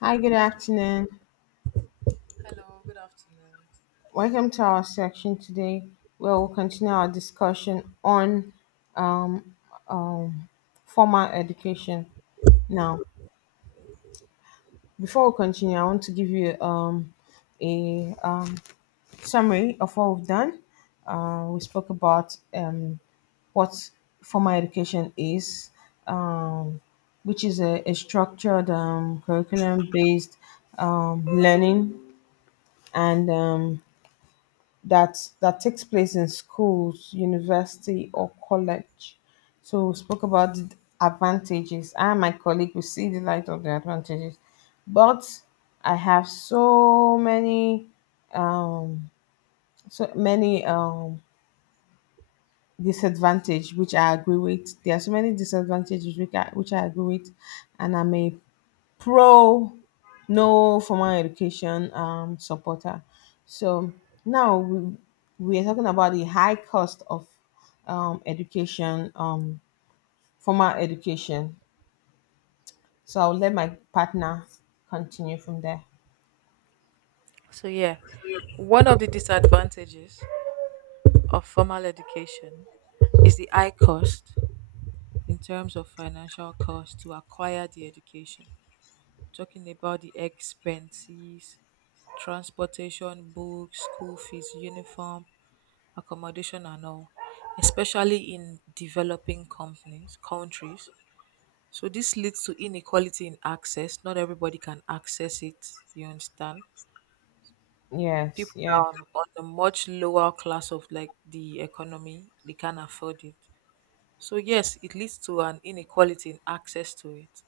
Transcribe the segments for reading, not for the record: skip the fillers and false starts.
Hi, good afternoon. Hello, good afternoon. Welcome to our section today where we'll continue our discussion on um, um, formal education. Now, before we continue, I want to give you a summary of what we've done. We spoke about what formal education is, um, which is a structured curriculum based learning and that takes place in schools, university, or college. So we spoke about the advantages. I and my colleague will see the light of the advantages, but I have so many, um, so many disadvantage which I agree with. There are so many disadvantages which I agree with, and I'm a pro no formal education supporter. So now we are talking about the high cost of education, formal education. So I'll let my partner continue from there. So, yeah, one of the disadvantages of formal education is the high cost in terms of financial cost to acquire the education. Talking about the expenses, transportation, books, school fees, uniform, accommodation, and all, especially in developing companies, countries. So, this leads to inequality in access. Not everybody can access it, you understand? Yes, People yeah, down on a much lower class of like the economy, they can't afford it, so yes, it leads to an inequality in access to it.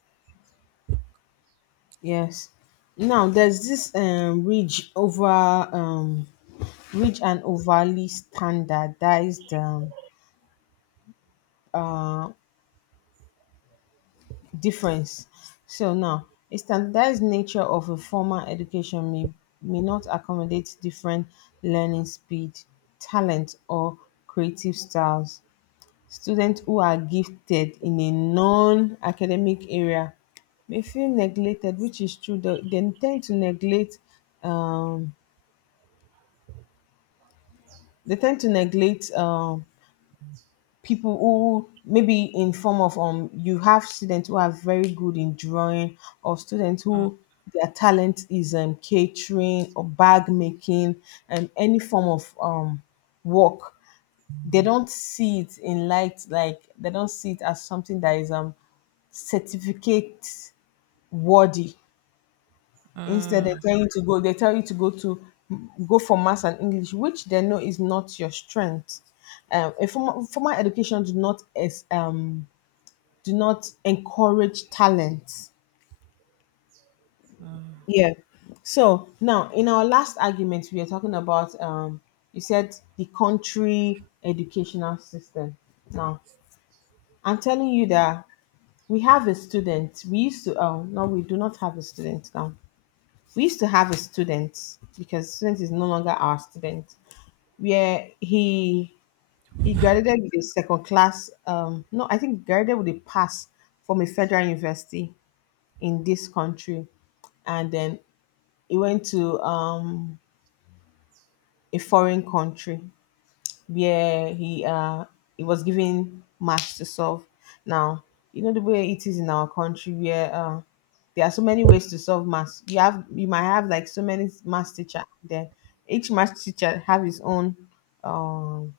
yes. Now there's this ridge over ridge and overly standardized uh, difference. So now, a standardized nature of a formal education may not accommodate different learning speed, talent, or creative styles. Students who are gifted in a non academic area may feel neglected, which is true. They tend to neglect. Um, they tend to neglect people who maybe in form of you have students who are very good in drawing, or students who their talent is catering or bag making and any form of work, they don't see it in light, like they don't see it as something that is certificate worthy. Instead they tell you to go they tell you to go for maths and English, which they know is not your strength. A formal education do not encourage talent. Yeah. So now, in our last argument, we were talking about you said the country educational system. Now, I'm telling you that we have a student. We used to, oh no, we do not have a student now. We used to have a student, because student is no longer our student. Where he graduated with a second class. No, I think graduated with a pass from a federal university in this country, and then he went to a foreign country where he was given maths to solve. Now you know the way it is in our country, where there are so many ways to solve maths. You have you might have like so many maths teacher. Then each maths teacher have his own um,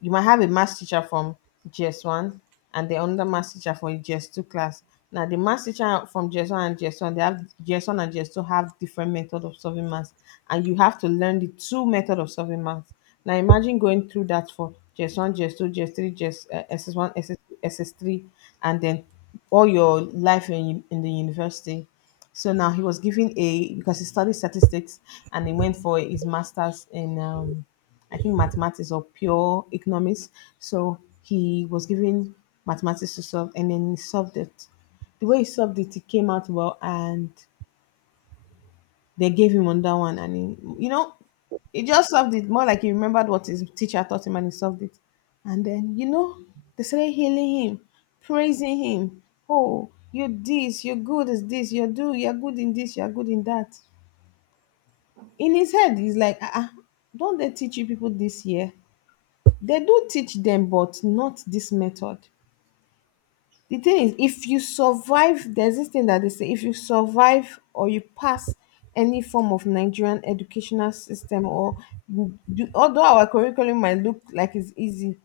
you might have a maths teacher from GS one and then another maths teacher for GS two class. Now the maths teacher from GS one and GS one, they have GS one and GS two have different method of solving maths, and you have to learn the two method of solving maths. Now imagine going through that for GS one, GS two, GS three, GS SS one, SS three, and then all your life in the university. So now he was given a because he studied statistics, and he went for his masters in I think mathematics or pure economics. So he was given mathematics to solve and then he solved it. The way he solved it, it came out well, and they gave him on that one, and he just solved it, more like he remembered what his teacher taught him and he solved it. And then, they started healing him, praising him. Oh, you're this, you're good as this, you're good in this, you're good in that. In his head, he's like, ah, ah, don't they teach you people this year? They do teach them, but not this method. The thing is, if you survive, there's this thing that they say, if you survive or you pass any form of Nigerian educational system, or although our curriculum might look like it's easy,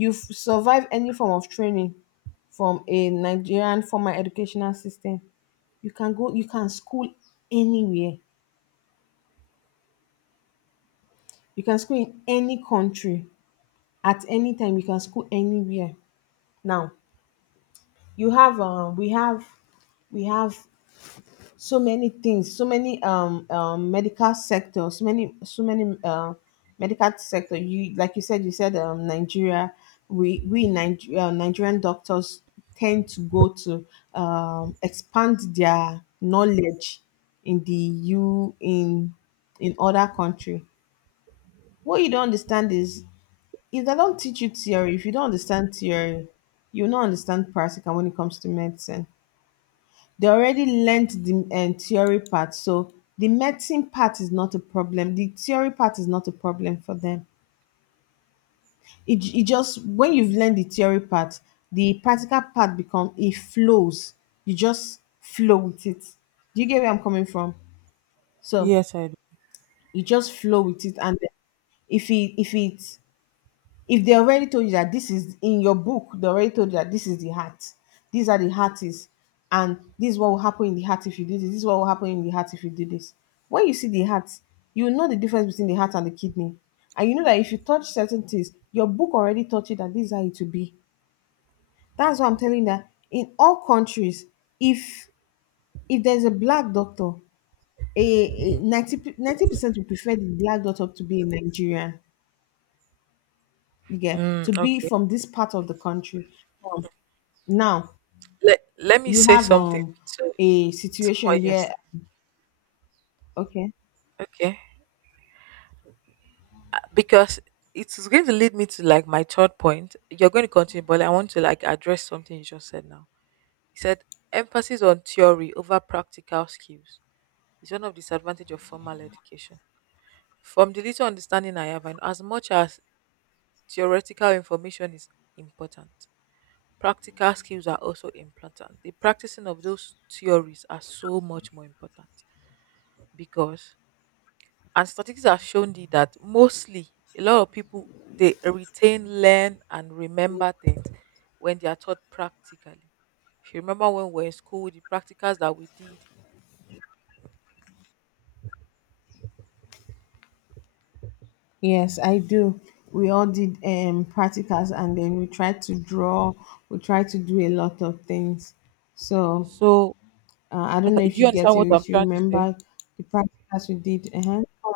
survive any form of training from a Nigerian formal educational system, you can school anywhere. You can school in any country at any time. You can school anywhere. Now you have we have we have so many things, so many medical sector, so many medical sector. You said Nigeria, Nigerian doctors tend to go to expand their knowledge in the u in other country. What you don't understand is, if they don't teach you theory, if you don't understand theory, you will not understand practical when it comes to medicine. They already learned the theory part, so the medicine part is not a problem, the theory part is not a problem for them. It just, when you've learned the theory part, the practical part become, it flows, you just flow with it. Do you get where I'm coming from? So Yes, I do. you just flow with it, and then, if it if it if they already told you that this is in your book, they already told you that this is the heart. These are the heart is, and this is what will happen in the heart if you do this. This is what will happen in the heart if you do this. When you see the heart, you know the difference between the heart and the kidney, and you know that if you touch certain things, your book already taught you that this is how it will be. That's why I'm telling you that in all countries, if if there's a black doctor, a 90 ninety percent would prefer the black doctor to be a Nigerian, you get, Mm, to be okay. from this part of the country. Now, Let me you say have something to, a to situation what you're where. saying. Okay. Okay, because it's going to lead me to like my third point you're going to continue, but I want to like address something you just said now. You said emphasis on theory over practical skills is one of the disadvantage of formal education. From the little understanding I have, and as much as theoretical information is important. Practical skills are also important. The practicing of those theories are so much more important because, and statistics have shown that mostly a lot of people they retain, learn, and remember things when they are taught practically. If you remember when we were in school, the practicals that we did. Yes, I do. We all did practicals, and then we tried to draw, we tried to do a lot of things. So, So, I don't know okay, if do you you get understand what it, I'm if you trying to say? remember the practicals we did. Uh-huh.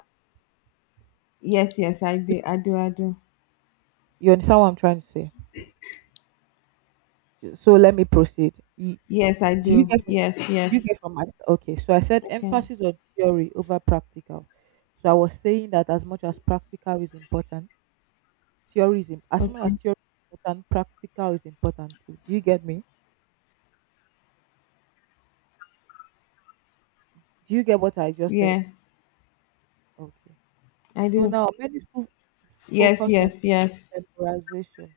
Yes, yes, I did. I do, I do. You understand what I'm trying to say? So let me proceed. Yes, I Do you do. get from Yes, do you yes. get from Okay? So I said Okay. emphasis on theory over practical. So I was saying that as much as practical is important, as much as Okay. theory is important, practical is important too. Do you get me? Do you get what I just said? Yes, Okay. I So do. now many schools Yes, focus on yes, yes. memorization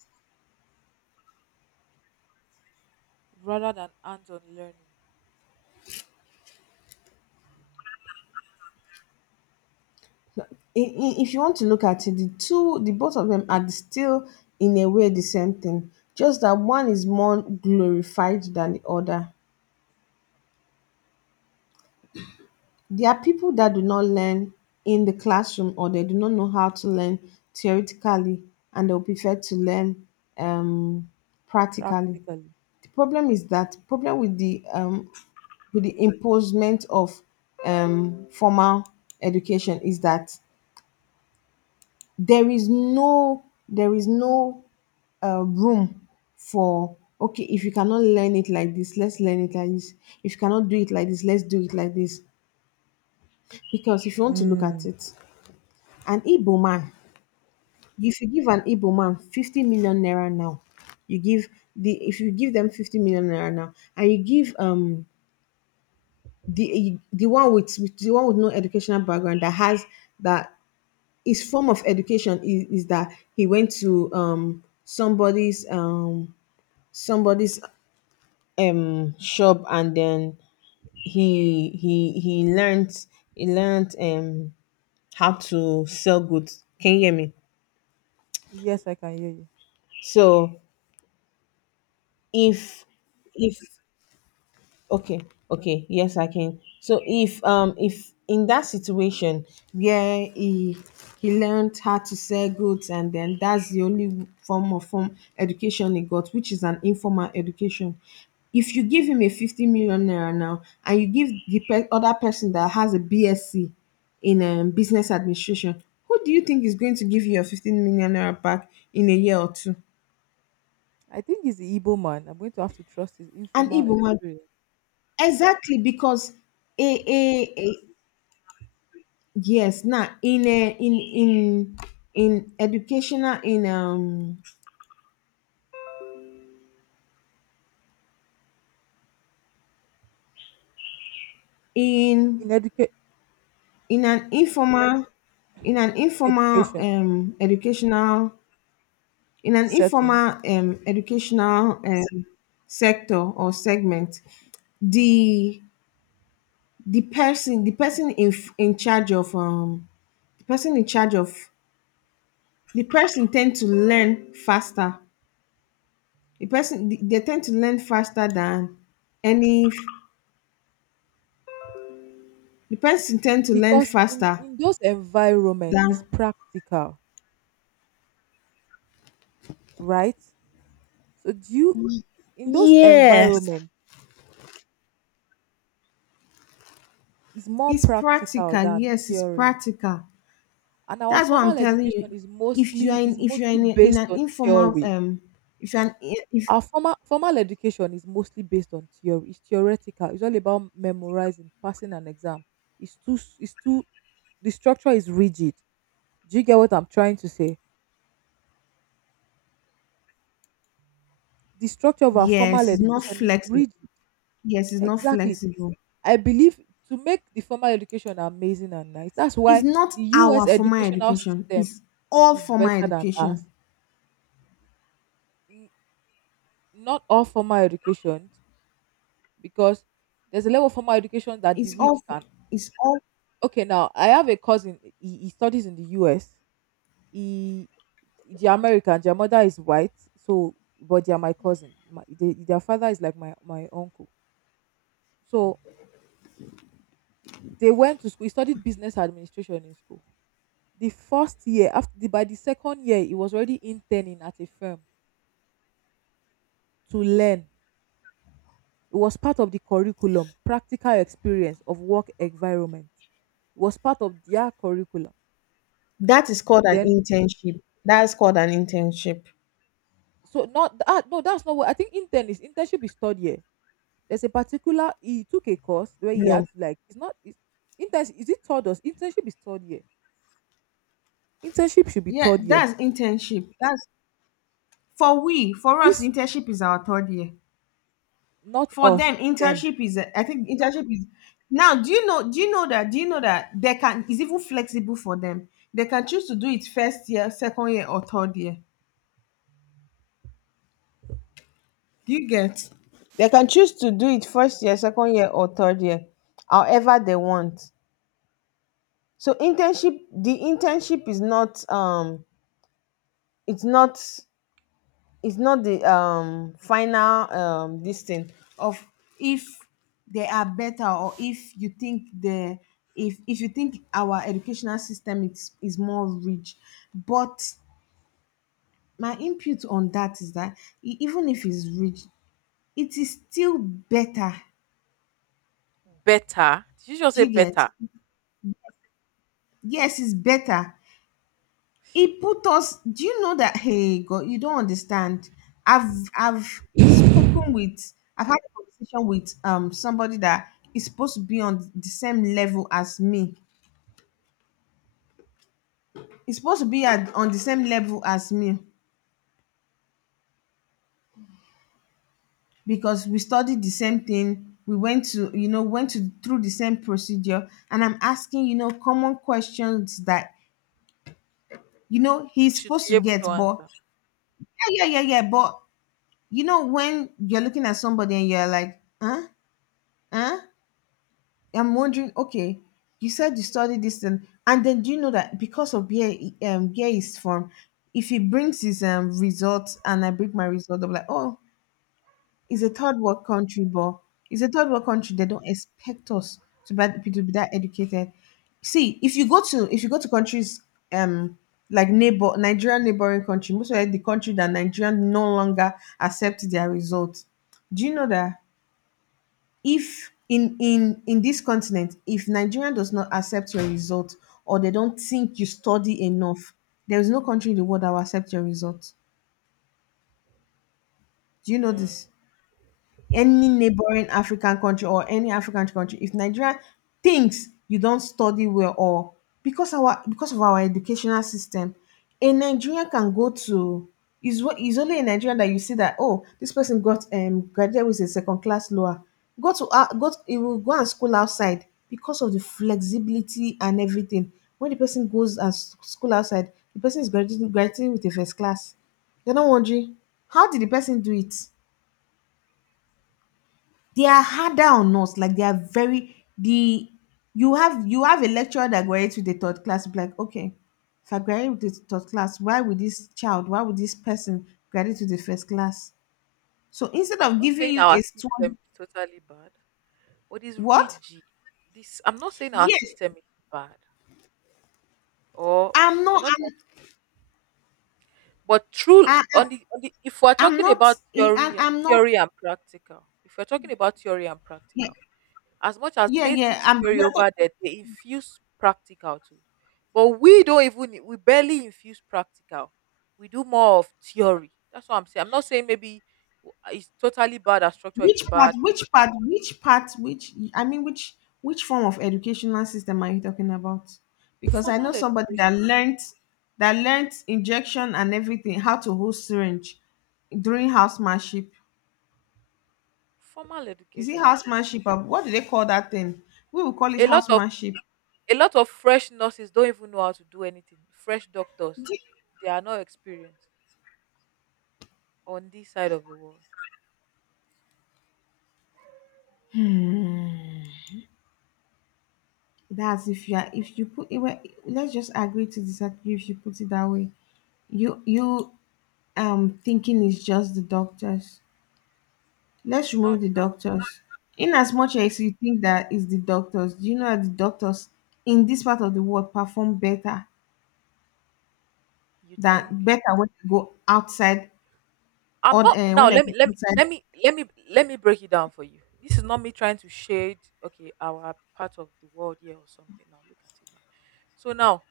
rather than hands-on learning If you want to look at it, the two, the both of them are still in a way the same thing, just that one is more glorified than the other. There are people that do not learn in the classroom, or they do not know how to learn theoretically, and they'll prefer to learn um, practically. practically. The problem is that problem with the imposement of formal education is that there is no room for. Okay, if you cannot learn it like this, let's learn it like this. If you cannot do it like this, let's do it like this. Because if you want to look at Mm. it, an Igbo man, if you give an Igbo man 50 million naira now, you give the if you give them 50 million naira now, and you give the one with the one with no educational background, that has that, his form of education is that he went to somebody's somebody's shop, and then he he he learned he learned how to sell goods. Can you hear me? Yes, I can hear you. So if if okay, okay, yes, I can. So if in that situation, where he learned how to sell goods, and then that's the only form of form education he got, which is an informal education. If you give him a 50 million naira now, and you give the other person that has a BSc in business administration, who do you think is going to give you your 15 million naira back in a year or two? I think he's the Igbo man. I'm going to have to trust his An informal Igbo man. experience Exactly, because a yes, now in educational in um in in in an informal in an informal education educational in an informal settings, um educational um sector or segment, the the person in charge of the person in charge of the person tend to learn faster, the person they tend to learn faster than any. The person tend to learn because in, faster in those environments it's than. practical, right? So do you In those Yes. environments it's more It's practical practical. than Yes, it's theory. practical. And our That's what I'm formal telling education you. is If you mostly are in, is mostly in based an on informal, theory. If you're an, if Our formal education is mostly based on theory. It's theoretical. It's all about memorizing, passing an exam. It's too s- it's too The structure is rigid. Do you get what I'm trying to say? The structure of our formal yes, it's not education is flexible. rigid. Yes, it's not Exactly. flexible. I believe, to make the formal education amazing and nice, that's It's why not the our US formal educational education. system It's all is formal better than education. us. N- Not all formal education, because there's a level of formal education that the It's all. rich can. It's all. Okay, now I have a cousin. He studies in the U.S. He, the American. Their mother is white, so but they are my cousin. Their father is like my uncle. So they went to school. He studied business administration in school. The first year, by the second year, he was already interning at a firm to learn. It was part of the curriculum, practical experience of work environment. It was part of their curriculum. That is called an Then internship. That's called an internship. So not ah no, that's not what I think. Internship is third year. There's a particular, he took a course where he No. had to like it's not it's, intern, is it third? Or internship is third year? Internship should be Yeah, third year. that's internship. That's For we, for us, This, internship is our third year. not For us, them, them. internship is I think internship is now. Do you know? Do you know that? Do you know that they can is even flexible for them. They can choose to do it first year, second year, or third year. Do you get? They can choose to do it first year, second year, or third year, however they want. So internship, the internship is not it's not it's not the final this thing of if they are better, or if you think the if you think our educational system is more rich. But my input on that is that even if it's rich, it is still better. Better. Did you just Do say you get? better? Yes, it's better. She you It put us. Do you know that? Hey, God, you don't understand. I've spoken with. I've had a conversation with somebody that is supposed to be on the same level as me. It's supposed to be on the same level as me, because we studied the same thing. We went to you know went to through the same procedure, and I'm asking, common questions that, he's should supposed be to able get. to But answer. yeah, but when you're looking at somebody and you're like, huh, huh, I'm wondering, okay, you said you studied this, and then, do you know that because of where he's from, if he brings his results and I bring my result, I'm like, oh, it's a third world country. But it's a third world country. They don't expect us to be that educated. See, if you go to countries, um like neighbor Nigerian neighboring country, most of the country that Nigerian no longer accept their results. Do you know that if in this continent, if Nigeria does not accept your result, or they don't think you study enough, there is no country in the world that will accept your result? Do you know this? Any neighboring African country or any African country, if Nigeria thinks you don't study well, or because of our educational system, a Nigerian can go to. Is what is only in Nigeria that you see that, oh, this person got graduated with a second class lower. He will go and school outside because of the flexibility and everything. When the person goes and school outside, the person is graduating with a first class. They're not wondering how did the person do it. They are harder on us. Like, they are very the you have a lecturer that graduates with the third class, be like, okay, if I graduate with the third class, why would this child why would this person graduate with the first class? So instead I'm of not giving saying you our a system stone. is totally bad, but it's What? rigid. This I'm not saying our Yes. system is bad. Or i'm I'm not not i'm But true I, i'm on the, if we're I'm talking not. about theory I'm not. theory and practical, if we're talking about theory and Yeah, practical, as much as yeah, they yeah, teach I'm theory yeah. over there, they infuse practical too. But we don't even we barely infuse practical. We do more of theory. That's what I'm saying. I'm not saying, maybe it's totally bad. Our structure is bad. Which part? Which I mean, which form of educational system are you talking about? Because I know Formal somebody education. That learnt injection and everything, how to hold syringe during housemanship. Formal Is it education, of course. housemanship? Or what do they call that thing? We will call it A lot of housemanship. a lot of fresh nurses don't even know how to do anything. Fresh doctors, they are not experienced on this side of the world. That's if you put it well. Let's just agree to disagree if you put it that way. You thinking is just the doctors. Let's not remove the just doctors. In as much as you think that is the doctors, do you know that the doctors in this part of the world perform better you than think better when they go outside, i'm or not now when they go outside? Let me break it down for you. This is not me trying to shade, okay, our part of the world here or something. Now look at it now. So now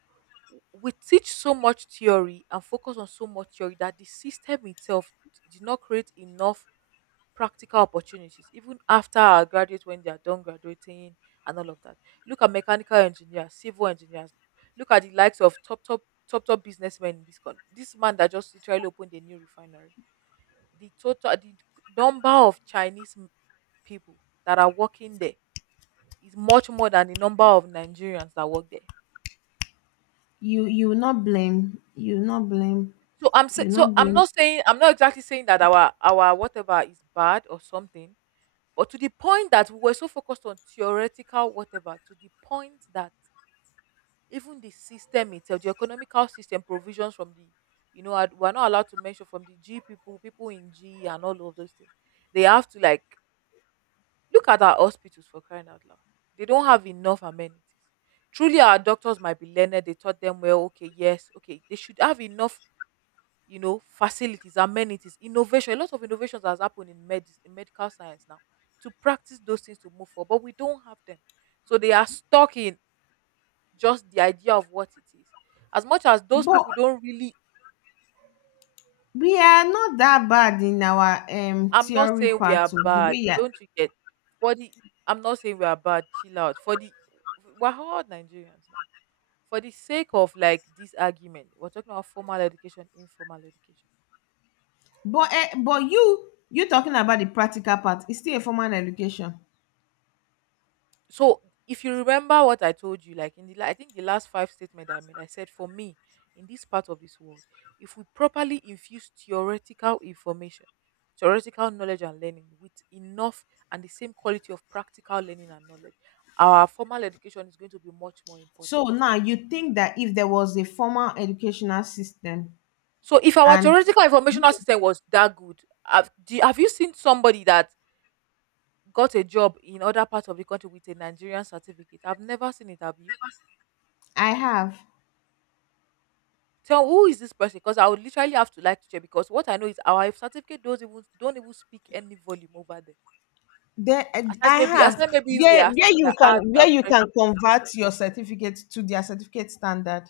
we teach so much theory and focus on so much theory that the system itself did not create enough practical opportunities even after our graduates when they are done graduating and all of that. Look at mechanical engineers, civil engineers. Look at the likes of top, top, top, top businessmen in this country. This man that just literally opened a new refinery, the number of Chinese people that are working there is much more than the number of Nigerians that work there. You you will not blame you will not blame So I'm say, you will so not blame, I'm not exactly saying that our whatever is bad or something, but to the point that we were so focused on theoretical whatever, to the point that even the system itself, the economical system provisions from the, we're not allowed to mention, from the G people, people in G and all of those things. They have to like look at our hospitals for crying out loud. They don't have enough amenities. Truly, our doctors might be learned. They taught them well. Okay, yes, okay, they should have enough, facilities, amenities, innovation. A lot of innovations has happened in medical science now, to practice those things to move forward, but we don't have them. So they are stuck in just the idea of what it is. As much as those but people don't really. we are not that bad in our I'm not theory saying we part are of the bad, way. Yeah, don't you get? For the I'm not saying we are bad, chill out. For the we're all Nigerians now. For the sake of like this argument, we're talking about formal education, informal education. but you talking about the practical part? It's still a formal education. So if you remember what I told you, like I think the last five statement I made, I said for me, in this part of this world, if we properly infuse theoretical information, theoretical knowledge and learning with enough and the same quality of practical learning and knowledge, our formal education is going to be much more important. So now you think that if there was a formal educational system, So if our and theoretical informational wait, system was that good, have you seen somebody that got a job in other parts of the country with a Nigerian certificate? I've never seen it, have you? I have Tell, who is this person? Because I would literally have to like to check, because what I know is our certificate doesn't even don't even speak any volume over there. there, Aside I maybe, have we are, where we are hard, we are you can pressure. convert your certificate to their certificate standard.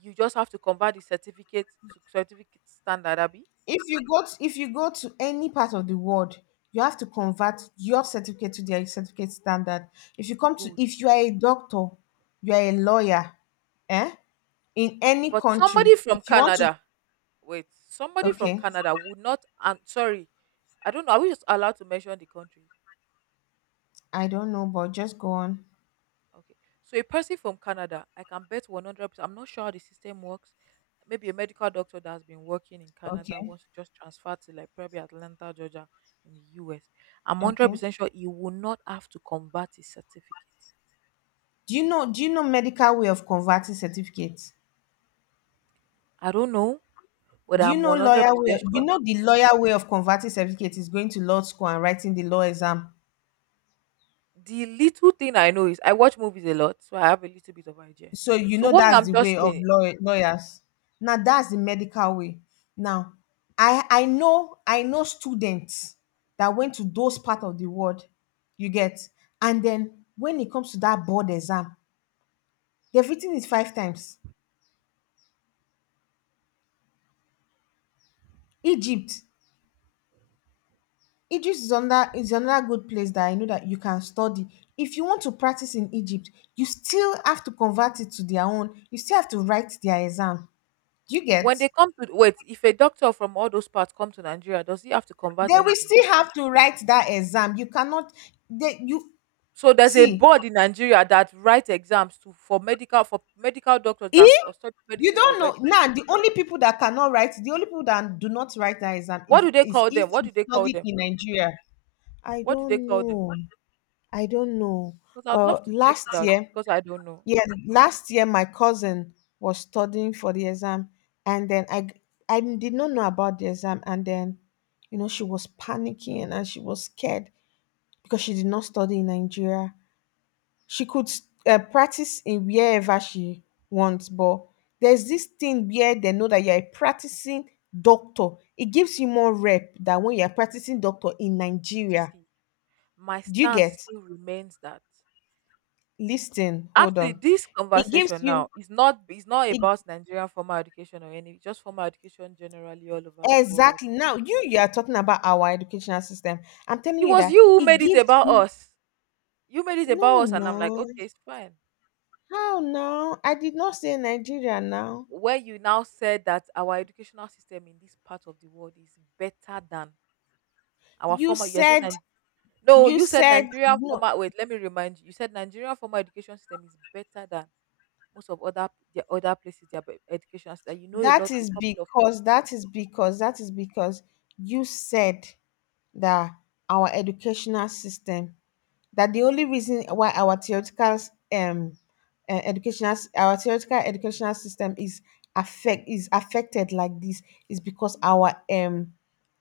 You just have to convert the certificate to certificate standard, Abby. If you go to any part of the world, you have to convert your certificate to their certificate standard. Good. If you are a doctor, you are a lawyer, eh? In any But somebody country, from if you want to. Canada, wait, somebody from Okay, Canada would not. I'm sorry, I don't know. Are we just allowed to mention the country? I don't know, but just go on. Okay. So a person from Canada, I can bet 100%. I'm not sure how the system works. Maybe a medical doctor that has been working in Canada Okay. wants to just transfer to like probably Atlanta, Georgia in the U. Am Okay. 100% sure he will not have to convert his certificate. Do you know medical way of converting certificates? I don't know, but I'm 100% Do sure. you know the lawyer way of converting certificate is going to law school and writing the law exam. The little thing I know is I watch movies a lot, so I have a little bit of idea. So you So know what me, that's I'm the way just of saying, law, lawyers. Now that's the medical way. Now I know students that went to those part of the world. You get? And then when it comes to that board exam, they've written it five times. egypt Egypt is another good place that I know that you can study. If you want to practice in Egypt, you still have to convert it to their own. You still have to write their exam. Do you get? when they come to wait, if a doctor from all those parts come to Nigeria, does he have to convert They will anything? still have to write that exam. You cannot. You So there's a see, board in Nigeria that writes exams to for medical doctors that if study you medicine don't know already. now, the only people that cannot write, the only people that do not write that exam What is do they is call if them? What you do they call study them? in Nigeria. I What do they don't call them? know. I don't know. Because I'd love But to check last it out year, because I don't know. yeah, last year my cousin was studying for the exam, and then I did not know about the exam, and then she was panicking and she was scared because she did not study in Nigeria. She could practice in wherever she wants, but there's this thing where they know that you're a practicing doctor. It gives you more rep than when you're practicing doctor in Nigeria. See, my Do you stance get? still remains that Listen, hold actually on. this It gives conversation you now is not it about Nigerian formal education or any just formal education generally all over the world. Exactly. Now you are talking about our educational system. I'm telling It you was that you who it made it gives about you. us. You made it No, about us, and no. I'm like, okay, it's fine. How now? I did not say Nigeria now. Where you now said that our educational system in this part of the world is better than our You former, you're saying said Nig-. No, you you said said. Nigerian No. former, wait, let me remind you, you said Nigerian former education system is better than most of other, the other places their education system. You know a lot, a couple of, That is because you said that our educational system, that the only reason why our theoretical um our theoretical educational system is affected like this, is because our um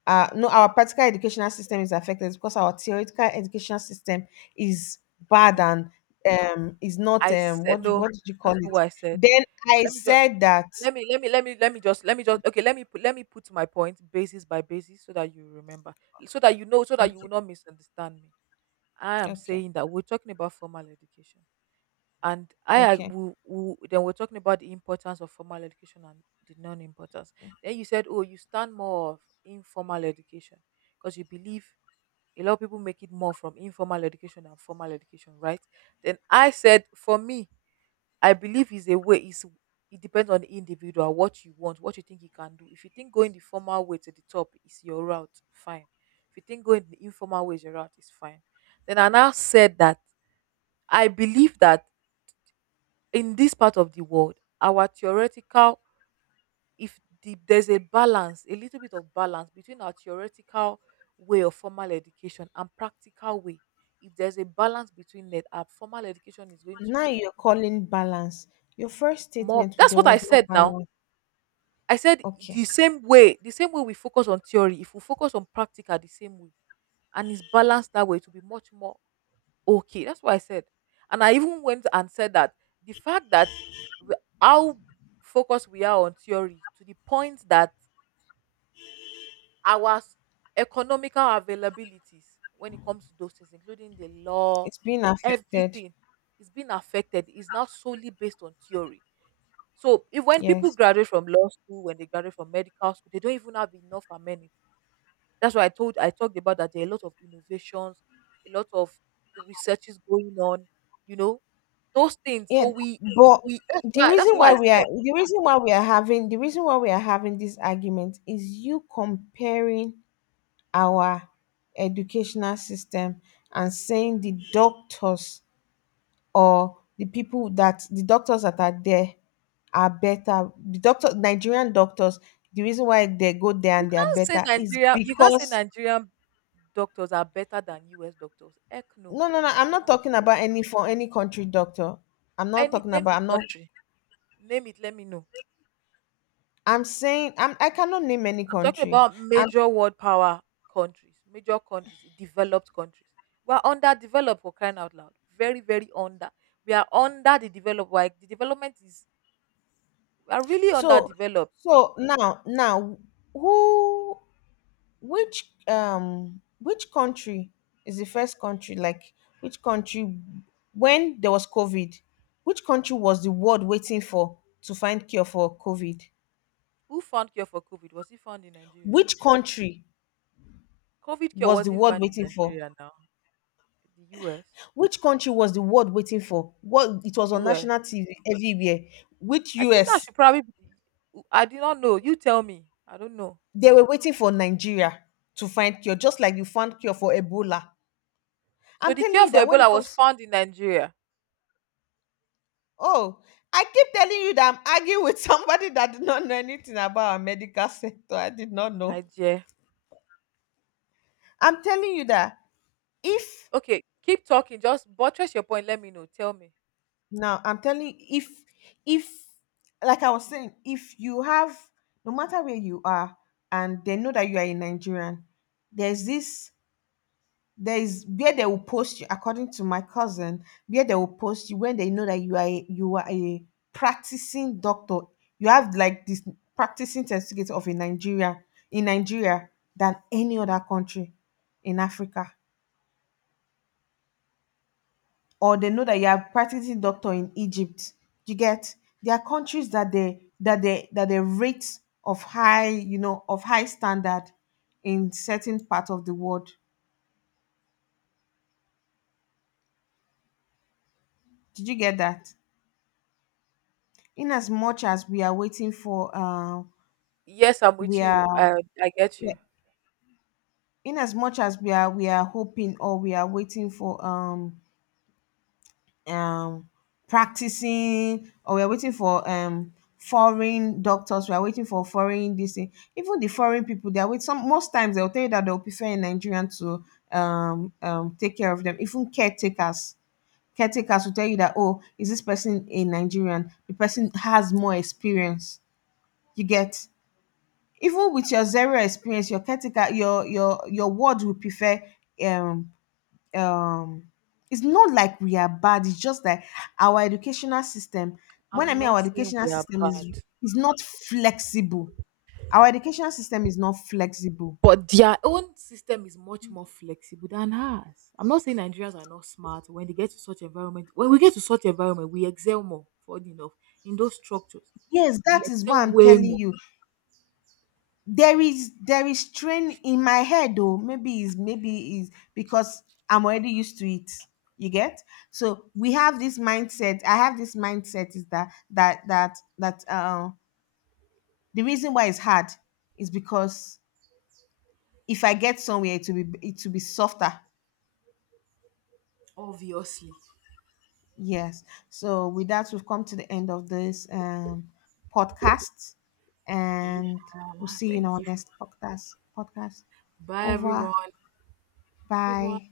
uh, no, our practical educational system is affected is because our theoretical educational system is bad no, and is not I said what no, what did you call that's it. not what I said. Then I Let me just, said that. let me let me let me let me just okay, let me put my point basis by basis, so that you remember, so that you know, so that you will Okay. not misunderstand me. I am Okay. saying that we're talking about formal education, and I ag- Okay. We, then we're talking about the importance of formal education and the non-importance. Then you said, oh, you stand more of informal education because you believe a lot of people make it more from informal education than formal education, right? Then I said, for me, I believe is a way is it depends on the individual, what you want, what you think you can do. If you think going the formal way to the top is your route, fine. If you think going the informal way is your route, it's fine. Then I now said that I believe that in this part of the world, our theoretical, if the, there's a balance, a little bit of balance between our theoretical way of formal education and practical way, if there's a balance between that, our formal education is going to Now you're calling balance. Your first more. statement That's there what I was no said now. balance. I said Okay. The same way we focus on theory, if we focus on practical the same way, and it's balanced that way, to be much more okay. That's what I said. And I even went and said that the fact that we- how focused we are on theory, to the point that our s- economical availabilities, when it comes to those things, including the law, It's been affected. everything is being affected, is now solely based on theory. So if, when people Yes. graduate from law school, when they graduate from medical school, they don't even have enough amenities, that's why I talked about that there are a lot of innovations, a lot of researches going on, you know, those things. So Yeah. we But we that's why that's why I said, the reason why we are having this argument is you comparing our educational system and saying the doctors, or the people that the doctors that are there are better. The doctor Nigerian doctors, the reason why they go there and they are better is you can't say because. Nigerian doctors are better than US doctors. Heck no, No, no, no, you I'm not cannot talking say that. about any country doctor. I'm not Any talking name about the I'm not country. Name it, let me know. I'm saying I'm I cannot name any I'm talking country. about And major world power countries, major countries, developed countries. We are underdeveloped for crying out loud. Very, very under. We are under the developed. Like the development is are really so underdeveloped. so now who which country is the first country, like which country, when there was COVID, which country was the world waiting for to find cure for COVID? Who found cure for COVID? Was it found in Nigeria? Which country COVID cure was the wasn't world found in waiting for? Nigeria now. The US. Which country was the world waiting for? What it was on US. national TV everywhere. Which I think that US? should probably be I did not know. You tell me. I don't know. They were waiting for Nigeria to find cure, just like you found cure for Ebola. So I'm the telling cure you for that when it Ebola was comes, found in Nigeria. oh, I keep telling you that I'm arguing with somebody that did not know anything about our medical sector. I did not know. My dear. I'm telling you that if, Okay, keep talking. Just buttress your point. Let me know. Tell me. now I'm telling you, if like I was saying, if you have, no matter where you are, and they know that you are a Nigerian, there's this there is where they will post you. According to my cousin, where they will post you when they know that you are you are a practicing doctor, you have like this practicing certificate of a Nigeria in Nigeria than any other country in Africa, or they know that you are practicing doctor in Egypt. You get? There are countries that they rate of high, of high standard in certain part of the world. Did you get that? In as much as we are waiting for Yes, I'm with we are, you. I get yeah, you. in as much as we are hoping or we are waiting for um practicing, or we are waiting for foreign doctors, we are waiting for foreign this thing. Even the foreign people they are with some most times they'll tell you that they'll prefer a Nigerian to take care of them. Even caretakers will tell you that, oh, is this person a Nigerian? The person has more experience. You get? Even with your zero experience, your caretaker, your word will prefer um um it's not like we are bad. It's just like our educational system, when I I'm mean our not saying educational we are system bad, is not flexible. Our educational system is not flexible. but their own system is much more flexible than ours. I'm not saying Nigerians are not smart. When they get to such environment, when we get to such environment, we excel more. Funny enough, in those structures, Yes, we that is what excel I'm way telling more. you. There is strain in my head, though. Maybe is, maybe is because I'm already used to it. You get? So we have this mindset, I have this mindset, is that that the reason why it's hard is because if I get somewhere, it will be softer. Obviously, Yes. So with that, we've come to the end of this podcast. yeah. And we'll see you in Thank our you. next podcast. podcast Bye, Over. everyone. Over. bye